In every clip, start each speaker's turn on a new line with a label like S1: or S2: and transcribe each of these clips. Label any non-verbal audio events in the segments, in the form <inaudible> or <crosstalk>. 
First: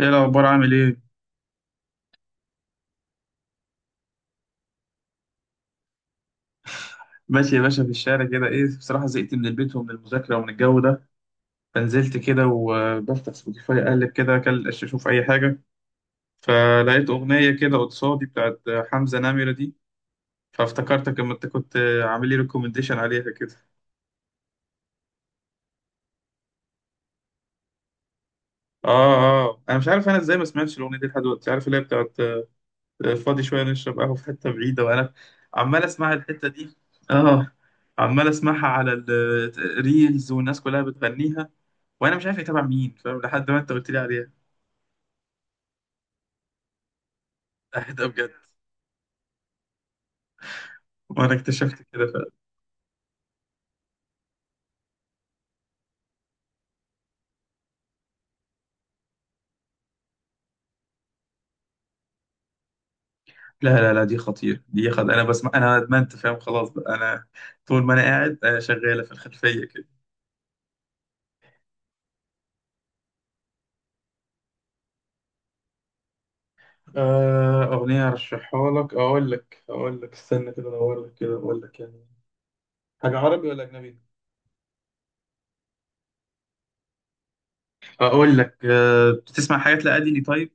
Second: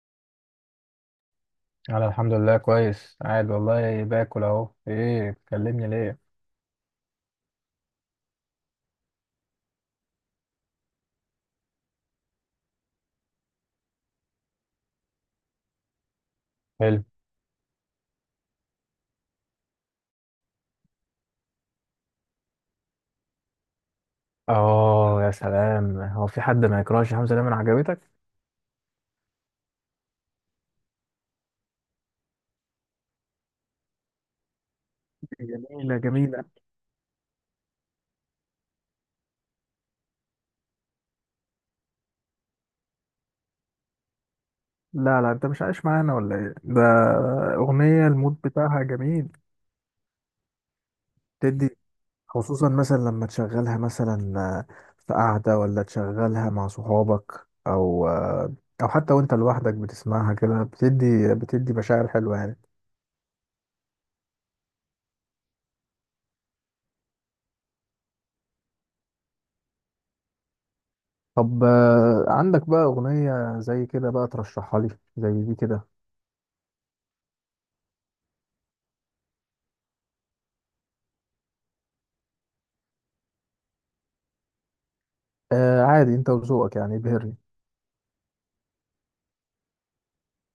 S1: ايه الاخبار؟ عامل ايه؟
S2: انا الحمد لله كويس، قاعد والله باكل اهو. ايه بتكلمني ليه؟
S1: ماشي يا باشا. في الشارع كده. ايه بصراحه، زهقت من البيت ومن المذاكره ومن الجو ده، فنزلت كده وبفتح سبوتيفاي اقلب كده، اشوف اي حاجه،
S2: حلو.
S1: فلقيت اغنيه كده قصادي بتاعت حمزه نمره دي. فافتكرتك اما انت كنت عامل لي ريكومنديشن عليها كده.
S2: اه، يا سلام، هو في حد ما يكرهش حمزة نمرة؟ عجبتك؟
S1: اه. اه انا مش عارف انا ازاي ما سمعتش الاغنيه دي لحد دلوقتي. عارف اللي هي بتاعت فاضي شويه نشرب قهوه في حته بعيده، وانا عمال
S2: جميلة
S1: اسمع
S2: جميلة.
S1: الحته دي. اه، عمال اسمعها على الريلز والناس كلها بتغنيها، وانا مش عارف يتابع مين. فاهم؟ لحد ما انت قلت لي عليها.
S2: لا لا، انت مش عايش معانا ولا ايه ده؟
S1: اهدى
S2: اغنية
S1: بجد،
S2: المود بتاعها جميل.
S1: وانا
S2: تدي،
S1: اكتشفت كده فعلا.
S2: خصوصا مثلا لما تشغلها، مثلا في قعدة، ولا تشغلها مع صحابك، او حتى وانت لوحدك بتسمعها كده، بتدي مشاعر حلوة يعني.
S1: لا، دي خطير. دي خد، انا بسمع، انا ادمنت. فاهم؟ خلاص بقى، انا طول ما انا قاعد شغاله في الخلفيه كده.
S2: طب، عندك بقى أغنية زي كده بقى ترشحها لي؟ زي دي كده.
S1: اغنيه ارشحها لك، اقول لك، اقول لك، استنى كده ادور لك كده اقول لك. يعني حاجه عربي ولا اجنبي؟
S2: عادي، أنت وذوقك، يعني ابهرني.
S1: اقول لك، بتسمع حاجات لأديلي؟ طيب،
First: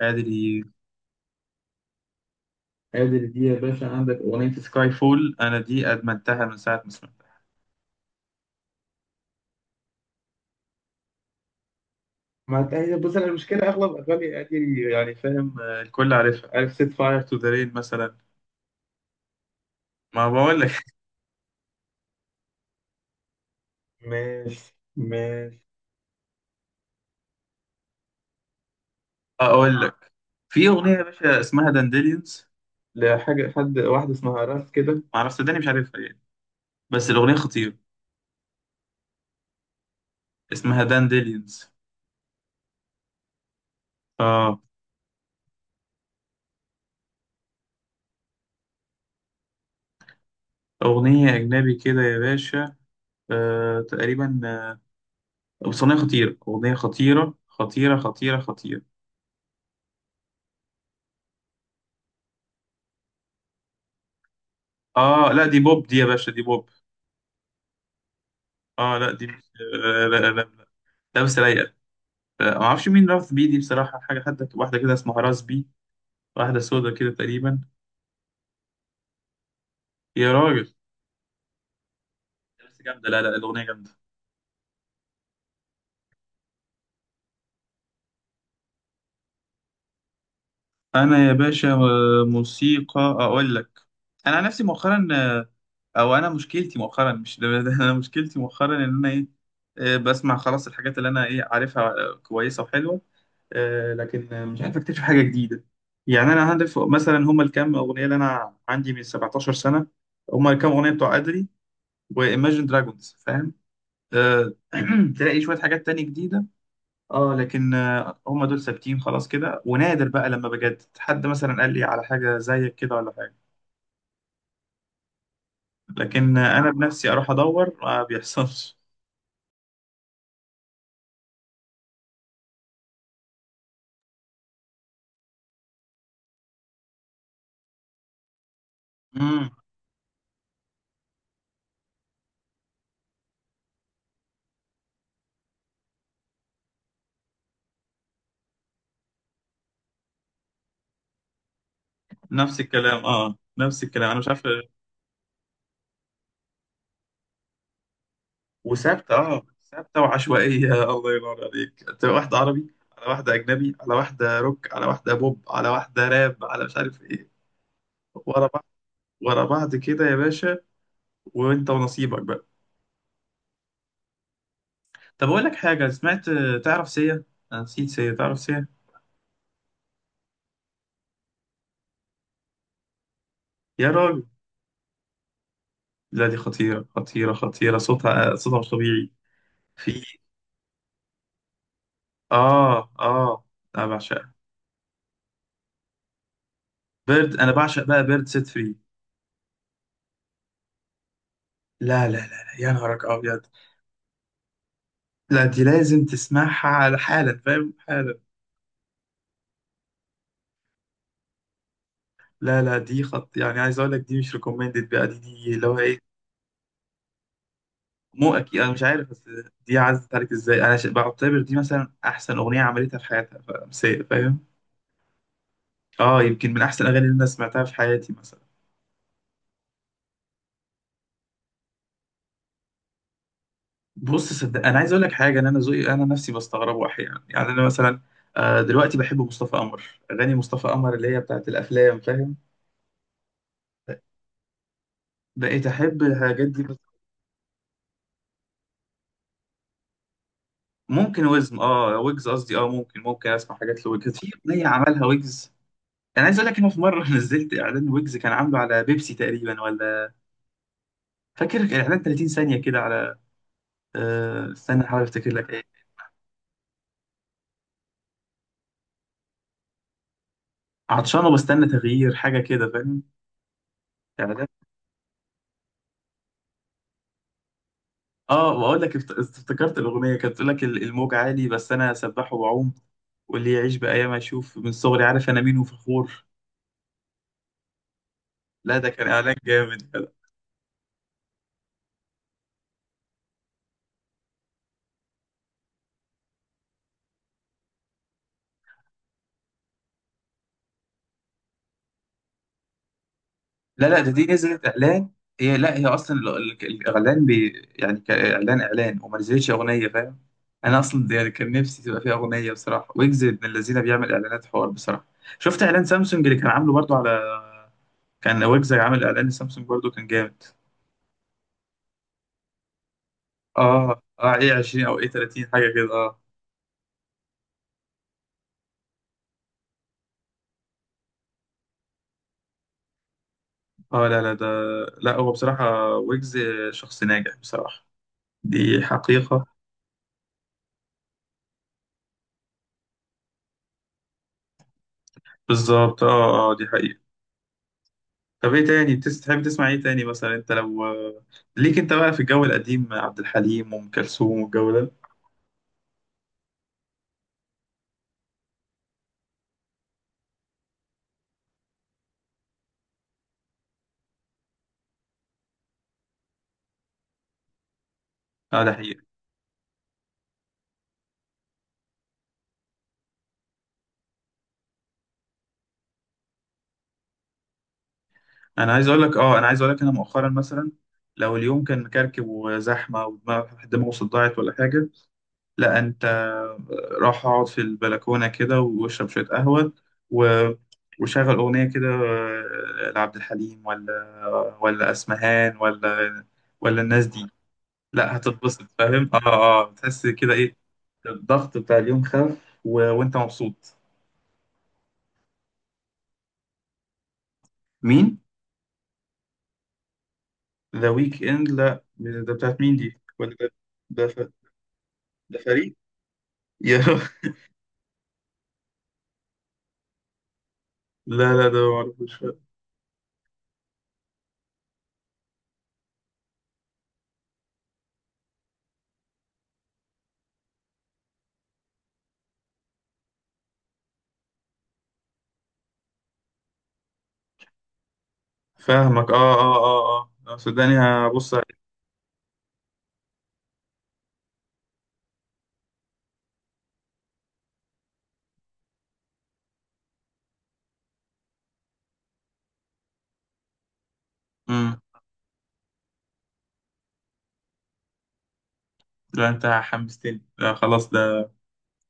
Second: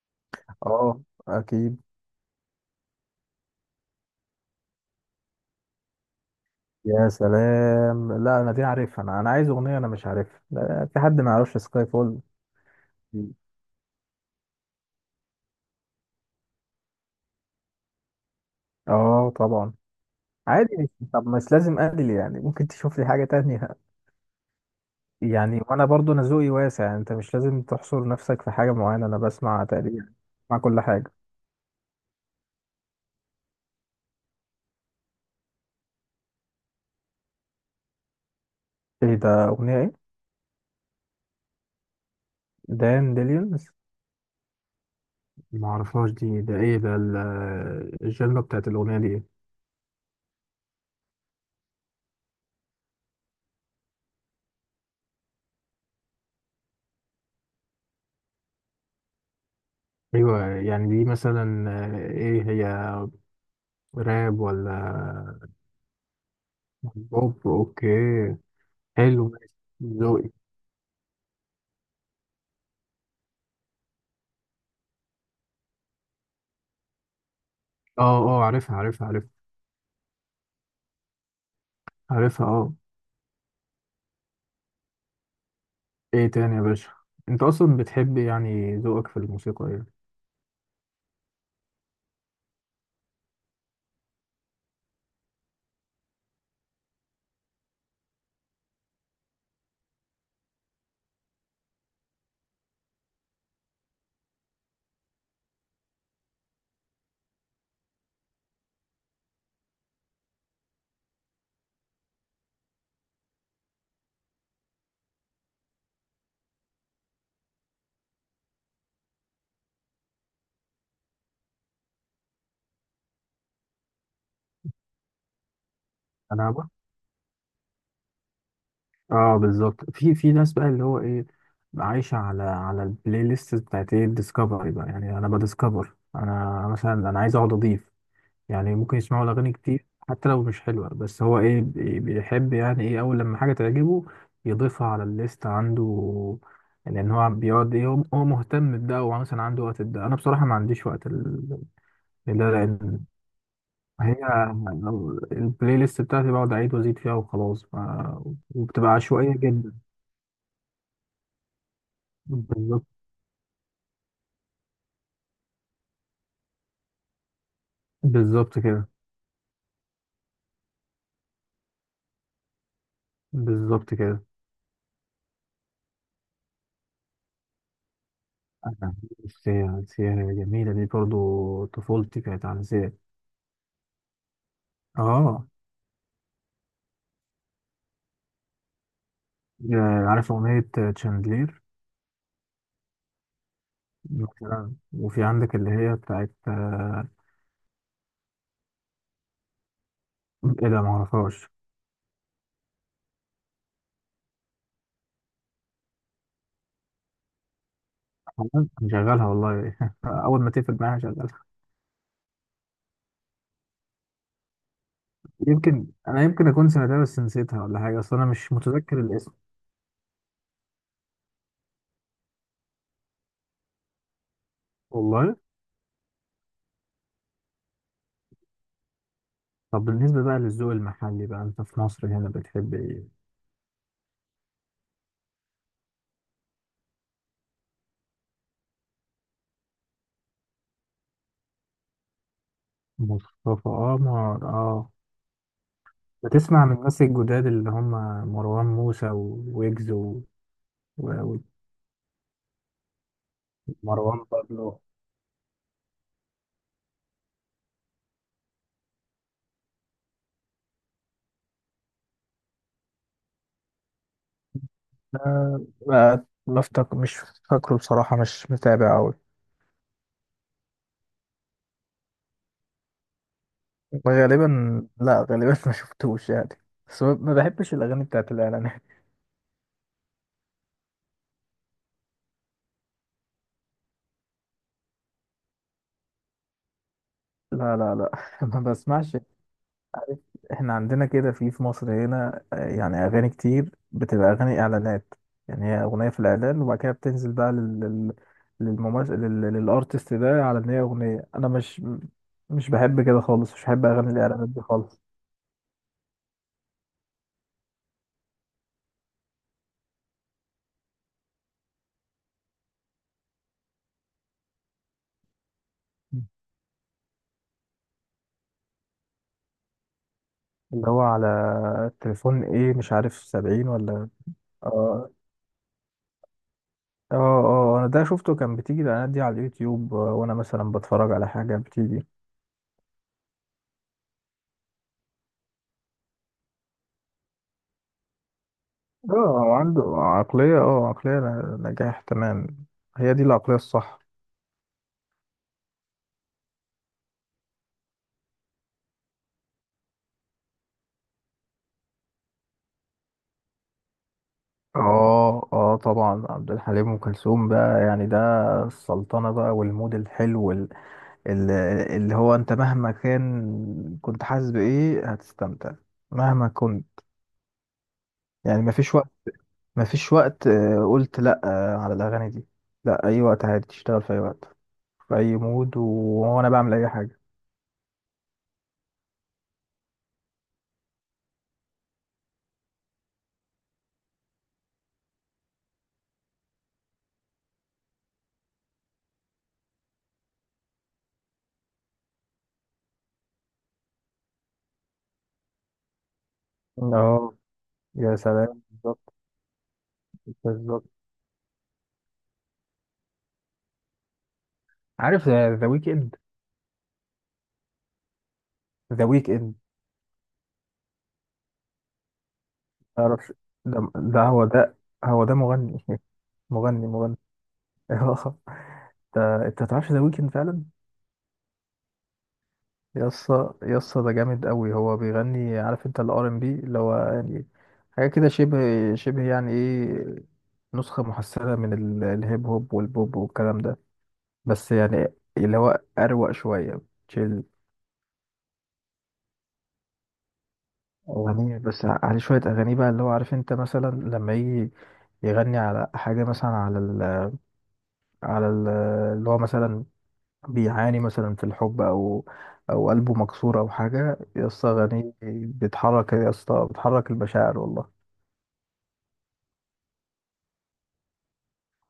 S1: أديلي،
S2: أه، أكيد.
S1: أديلي دي يا باشا، عندك أغنية سكاي فول؟ أنا دي أدمنتها من ساعة ما
S2: يا
S1: سمعتها.
S2: سلام، لا، أنا دي عارفها، أنا عايز أغنية أنا مش عارفها. لا، في حد ما يعرفش سكاي فول؟
S1: ما انت هي، بص، انا المشكله اغلب اغاني ادي يعني. فاهم؟ الكل عارفها. عارف سيت فاير تو ذا رين مثلا؟
S2: أه طبعا.
S1: ما بقول لك.
S2: عادي،
S1: <laughs>
S2: طب مش لازم أدل، يعني ممكن تشوف لي حاجة تانية.
S1: ماشي
S2: يعني
S1: ماشي.
S2: وأنا برضو، أنا ذوقي واسع، يعني أنت مش لازم تحصر نفسك في حاجة معينة. أنا بسمع
S1: اقول لك،
S2: تقريبا، بسمع
S1: في
S2: كل
S1: اغنيه يا
S2: حاجة.
S1: باشا اسمها دانديليونز، لحاجه، حد واحده اسمها راس كده، ما اعرفش، صدقني مش عارفها يعني، بس الاغنيه خطيره.
S2: إيه ده، أغنية إيه؟
S1: اسمها دانديليونز.
S2: دان ديليون.
S1: اه،
S2: ما اعرفهاش دي. ده ايه ده، الجنرا بتاعت الاغنيه دي ايه؟
S1: اغنيه اجنبي كده يا باشا. آه، تقريبا. بس اغنيه خطيره، اغنيه خطيره.
S2: ايوه، يعني دي مثلا ايه هي، راب ولا
S1: اه لا، دي بوب، دي يا باشا دي بوب.
S2: بوب؟ اوكي.
S1: اه لا، دي
S2: حلو، ماشي.
S1: مش آه لا
S2: ذوقي.
S1: لا لا لابسه رايقه. ما اعرفش مين رفض بيه دي بصراحه. حاجه حتى واحده كده اسمها راس بي، واحده سودا كده تقريبا.
S2: اه اه، عارفها عارفها عارفها.
S1: يا راجل،
S2: عارفها اه.
S1: لابسه جامده. لا لا، الاغنيه جامده.
S2: ايه تاني يا باشا؟ انت اصلا بتحب، يعني ذوقك في الموسيقى ايه؟
S1: انا يا باشا، موسيقى، اقول لك، انا عن نفسي مؤخرا، آه، او انا مشكلتي مؤخرا، مش ده ده انا مشكلتي مؤخرا ان انا ايه، بسمع خلاص الحاجات اللي انا ايه عارفها، كويسه وحلوه، لكن مش عارف اكتشف حاجه جديده. يعني انا عارف مثلا هما الكام اغنيه اللي انا عندي من 17 سنه. هما الكام اغنيه بتوع ادري وايماجين دراجونز. فاهم؟ آه، <clears throat> تلاقي شويه حاجات تانية جديده، اه، لكن هم دول ثابتين خلاص كده. ونادر بقى لما بجد حد مثلا قال لي على حاجه زيك كده ولا حاجه، لكن
S2: انا بقى،
S1: انا بنفسي اروح ادور ما بيحصلش.
S2: اه، بالظبط. في ناس بقى اللي هو ايه، عايشه على البلاي ليست بتاعت ايه الديسكفري بقى، يعني. انا بديسكفر، انا مثلا، انا عايز اقعد اضيف، يعني ممكن يسمعوا
S1: امم
S2: الأغاني كتير حتى لو مش حلوة، بس هو إيه، بيحب يعني إيه، أول لما حاجة تعجبه يضيفها على الليست عنده. لأن هو بيقعد إيه، هو مهتم بده. هو مثلا عنده وقت ده، أنا بصراحة ما عنديش وقت لده،
S1: نفس الكلام،
S2: لأن
S1: اه نفس الكلام،
S2: هي،
S1: انا مش عارف.
S2: لو البلاي ليست بتاعتي بقعد أعيد وأزيد فيها وخلاص، وبتبقى
S1: وثابته،
S2: عشوائية
S1: اه،
S2: جدا.
S1: ثابته وعشوائيه. <laughs> الله ينور عليك، تبقى واحده عربي
S2: بالظبط،
S1: على واحده اجنبي على واحده روك على واحده بوب على واحده راب على مش عارف ايه، ورا
S2: بالظبط
S1: بعض،
S2: كده.
S1: ورا بعض كده يا باشا، وانت ونصيبك بقى.
S2: بالظبط كده.
S1: طب اقول لك حاجه سمعت، تعرف سيا؟ انا نسيت، سيا تعرف؟ سيا،
S2: أنا- السيا، السيا جميلة دي، برضو طفولتي كانت عن السيا.
S1: يا راجل،
S2: اه،
S1: لا دي خطيره، صوتها، صوتها مش طبيعي. في،
S2: عارف أغنية تشاندلير
S1: اه اه، انا بعشقها.
S2: مثلا؟ وفي عندك اللي هي بتاعت
S1: بيرد، انا بعشق بقى بيرد سيت فري.
S2: إيه ده، معرفهاش.
S1: لا، يا نهارك ابيض، لا دي لازم تسمعها على حالا. فاهم؟ حالا.
S2: أنا مشغلها والله. <laughs> أول ما تقفل معايا هشغلها.
S1: لا لا، دي خط، يعني عايز اقول لك دي مش ريكومندد بقى، دي اللي هو
S2: يمكن
S1: ايه،
S2: أنا، يمكن أكون سمعتها بس نسيتها ولا حاجة. أصل أنا
S1: مو
S2: مش
S1: اكيد. انا مش
S2: متذكر
S1: عارف بس
S2: الاسم.
S1: دي عزت عليك ازاي؟ انا بعتبر دي مثلا احسن اغنيه عملتها في حياتها، سيا. فاهم؟
S2: والله.
S1: اه، يمكن من احسن الاغاني اللي انا سمعتها في حياتي مثلا.
S2: طب، بالنسبة بقى للذوق المحلي بقى، أنت في مصر هنا بتحب إيه؟
S1: بص صدق، انا عايز اقول لك حاجه، ان انا ذوقي انا نفسي بستغربه احيانا يعني. انا مثلا دلوقتي بحب مصطفى قمر، اغاني مصطفى قمر اللي هي بتاعت الافلام. فاهم؟
S2: مصطفى قمر، آه.
S1: بقيت احب الحاجات دي
S2: بتسمع من
S1: بس.
S2: الناس الجداد، اللي هم مروان موسى ويجز
S1: ممكن
S2: و-
S1: وزم، اه ويجز قصدي، اه ممكن، ممكن اسمع حاجات لويجز.
S2: ومروان
S1: في اغنيه
S2: بابلو.
S1: عملها ويجز، انا عايز اقول لك انه في مره <laughs> نزلت اعلان، ويجز كان عامله على بيبسي تقريبا ولا، فاكر اعلان 30 ثانيه كده على استنى احاول افتكر لك ايه.
S2: ما افتكر، مش فاكره بصراحة، مش متابع أوي.
S1: عطشان وبستنى تغيير حاجه كده. فاهم؟
S2: غالبا
S1: اعلان،
S2: لا، غالبا <laughs> ما شفتوش يعني. بس ما بحبش الأغاني بتاعت
S1: اه، واقول
S2: الإعلانات.
S1: لك افتكرت الاغنيه كانت بتقول لك الموج عالي بس انا سباح وبعوم، واللي يعيش بايام اشوف، من صغري عارف انا مين وفخور.
S2: لا لا لا. <laughs> ما
S1: لا، ده كان
S2: بسمعش.
S1: اعلان جامد.
S2: احنا عندنا كده في مصر هنا يعني أغاني كتير بتبقى أغاني إعلانات. يعني هي أغنية في الإعلان، وبعد كده بتنزل بقى لل للممثل، للأرتست ده، على إن هي أغنية. أنا مش، مش بحب كده خالص، مش بحب
S1: لا لا، ده
S2: أغاني
S1: دي
S2: الإعلانات دي
S1: نزلت
S2: خالص.
S1: اعلان، هي لا، هي اصلا الاعلان بي، يعني كاعلان اعلان، وما نزلتش اغنيه. فاهم؟ انا اصلا ده يعني كان نفسي تبقى فيها اغنيه بصراحه. ويجز من الذين بيعمل اعلانات حوار بصراحه. شفت اعلان سامسونج اللي كان عامله برضو على، كان ويجز عامل اعلان لسامسونج برضو، كان جامد.
S2: اللي هو على التليفون، ايه مش عارف، سبعين
S1: اه
S2: ولا.
S1: اه، ايه 20 او ايه
S2: اه
S1: 30، حاجه كده آه.
S2: اه اه، انا ده شفته. كان بتيجي الاعلانات دي على اليوتيوب، وانا مثلا بتفرج على حاجه بتيجي.
S1: اه لا لا ده، لا هو بصراحة ويجز شخص ناجح بصراحة، دي
S2: اه،
S1: حقيقة.
S2: هو عنده عقليه، عقليه نجاح، تمام. هي دي العقليه الصح.
S1: بالظبط، اه اه، دي حقيقة. طب ايه تاني تحب تسمع ايه تاني مثلا؟ انت لو ليك انت بقى في الجو القديم عبد الحليم وام كلثوم والجو ده.
S2: اه اه طبعا. عبد الحليم، ام كلثوم، بقى يعني ده السلطنه بقى والمود الحلو، ال- اللي هو انت مهما كان، كنت حاسس بايه، هتستمتع، مهما كنت، يعني.
S1: اه، ده
S2: مفيش
S1: حقيقة.
S2: وقت، مفيش وقت قلت لا على الاغاني دي، لا. اي وقت عادي تشتغل، في اي وقت، في اي مود، وانا بعمل اي حاجه.
S1: انا عايز اقول لك، اه، انا عايز اقول لك، انا مؤخرا مثلا لو اليوم كان مكركب وزحمة دماغه صداعت ولا حاجة، لا انت، راح اقعد في البلكونه كده واشرب شويه قهوه، و... وشغل اغنيه كده لعبد الحليم ولا اسمهان ولا الناس دي،
S2: اه يا
S1: لا
S2: سلام،
S1: هتتبسط. فاهم؟
S2: بالظبط.
S1: اه اه، تحس كده ايه،
S2: بالظبط.
S1: الضغط بتاع اليوم خف، و... وانت مبسوط.
S2: عارف ذا ويك اند؟
S1: مين؟
S2: ذا ويك اند.
S1: ذا ويك اند؟ لا ده بتاعت مين دي
S2: تعرفش؟
S1: ولا ده،
S2: ده
S1: ده، ف...
S2: ده هو ده هو ده
S1: ده فريق؟
S2: مغني. <laughs>
S1: يا
S2: مغني، مغني.
S1: <laughs>
S2: <laughs> اه. انت تعرفش ذا ويك اند فعلا؟
S1: لا لا، ده معرفوش.
S2: يسا يسا، ده جامد قوي. هو بيغني عارف انت الار ام بي، اللي هو يعني حاجه كده شبه يعني ايه، نسخه محسنه من الهيب هوب والبوب والكلام ده، بس يعني اللي هو اروق شويه، تشيل.
S1: فاهمك، اه اه اه، اه صدقني. هبص
S2: أغنية، بس عليه شوية أغاني بقى اللي هو عارف، أنت مثلا لما يجي يغني على حاجة، مثلا على ال، اللي هو مثلا بيعاني مثلا في الحب، أو أو قلبه مكسور، أو حاجة، يا اسطى
S1: عليه.
S2: أغانيه بتحرك، يا اسطى بتحرك المشاعر والله.
S1: لا انت حمستني، لا خلاص ده،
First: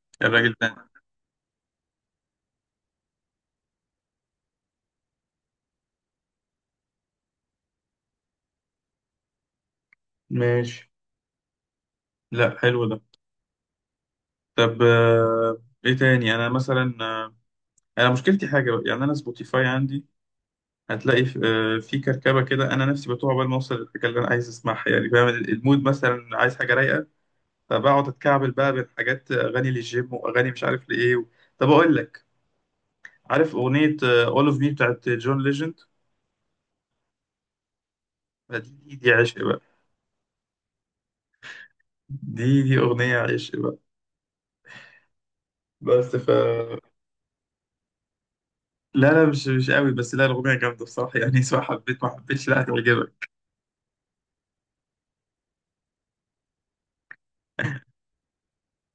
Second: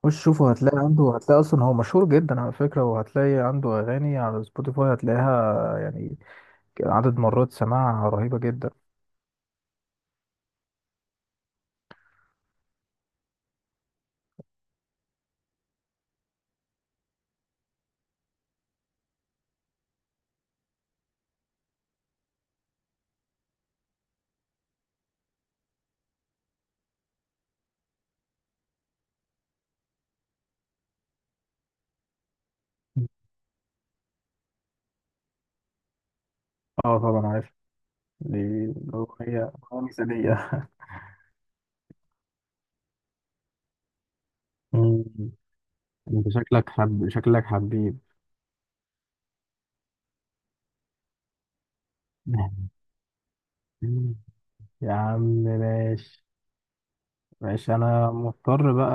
S2: خش شوفه،
S1: الراجل ده،
S2: هتلاقي عنده، هتلاقي أصلا هو مشهور جدا على فكرة، وهتلاقي عنده أغاني على سبوتيفاي، هتلاقيها يعني عدد مرات سماعها رهيبة جدا.
S1: ماشي. لا حلو ده. طب ايه تاني؟ انا مثلا انا مشكلتي حاجه بقى، يعني انا سبوتيفاي عندي هتلاقي في في كركبه كده. انا نفسي بتوع عقبال ما اوصل للحاجه اللي انا عايز اسمعها يعني. فاهم؟ المود مثلا عايز حاجه رايقه، فبقعد اتكعبل بقى بين حاجات اغاني للجيم واغاني مش عارف لايه و... طب اقول لك، عارف اغنيه اول اوف مي بتاعت جون ليجند؟
S2: اه طبعا عارف دي.
S1: دي عشق
S2: أغنية
S1: بقى،
S2: أغنية مثالية.
S1: دي اغنيه عشق بقى.
S2: <laughs>
S1: بس ف،
S2: انت شكلك حب، شكلك حبيب.
S1: لا لا، مش مش قوي، بس لا الأغنية جامدة بصراحة يعني. <laughs> سواء حبيت ما حبيتش، لا
S2: <laughs>
S1: هتعجبك.
S2: يا عم ماشي. ماشي، انا مضطر بقى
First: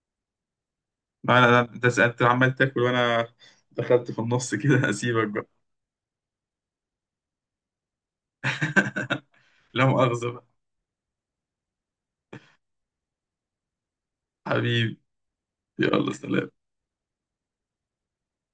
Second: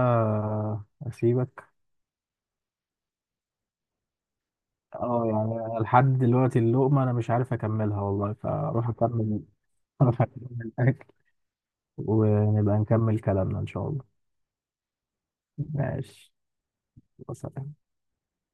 S1: لا
S2: اسيبك.
S1: لا لا ده أنت عمال تاكل وأنا دخلت في النص كده،
S2: اه
S1: هسيبك بقى.
S2: يعني لحد دلوقتي اللقمة انا مش عارف اكملها والله، فاروح
S1: <laughs>
S2: اكمل.
S1: لا
S2: <laughs> اروح
S1: مؤاخذة بقى.
S2: اكمل الاكل، ونبقى نكمل كلامنا ان شاء الله.
S1: حبيبي، يلا
S2: ماشي.
S1: سلام.
S2: وسلام.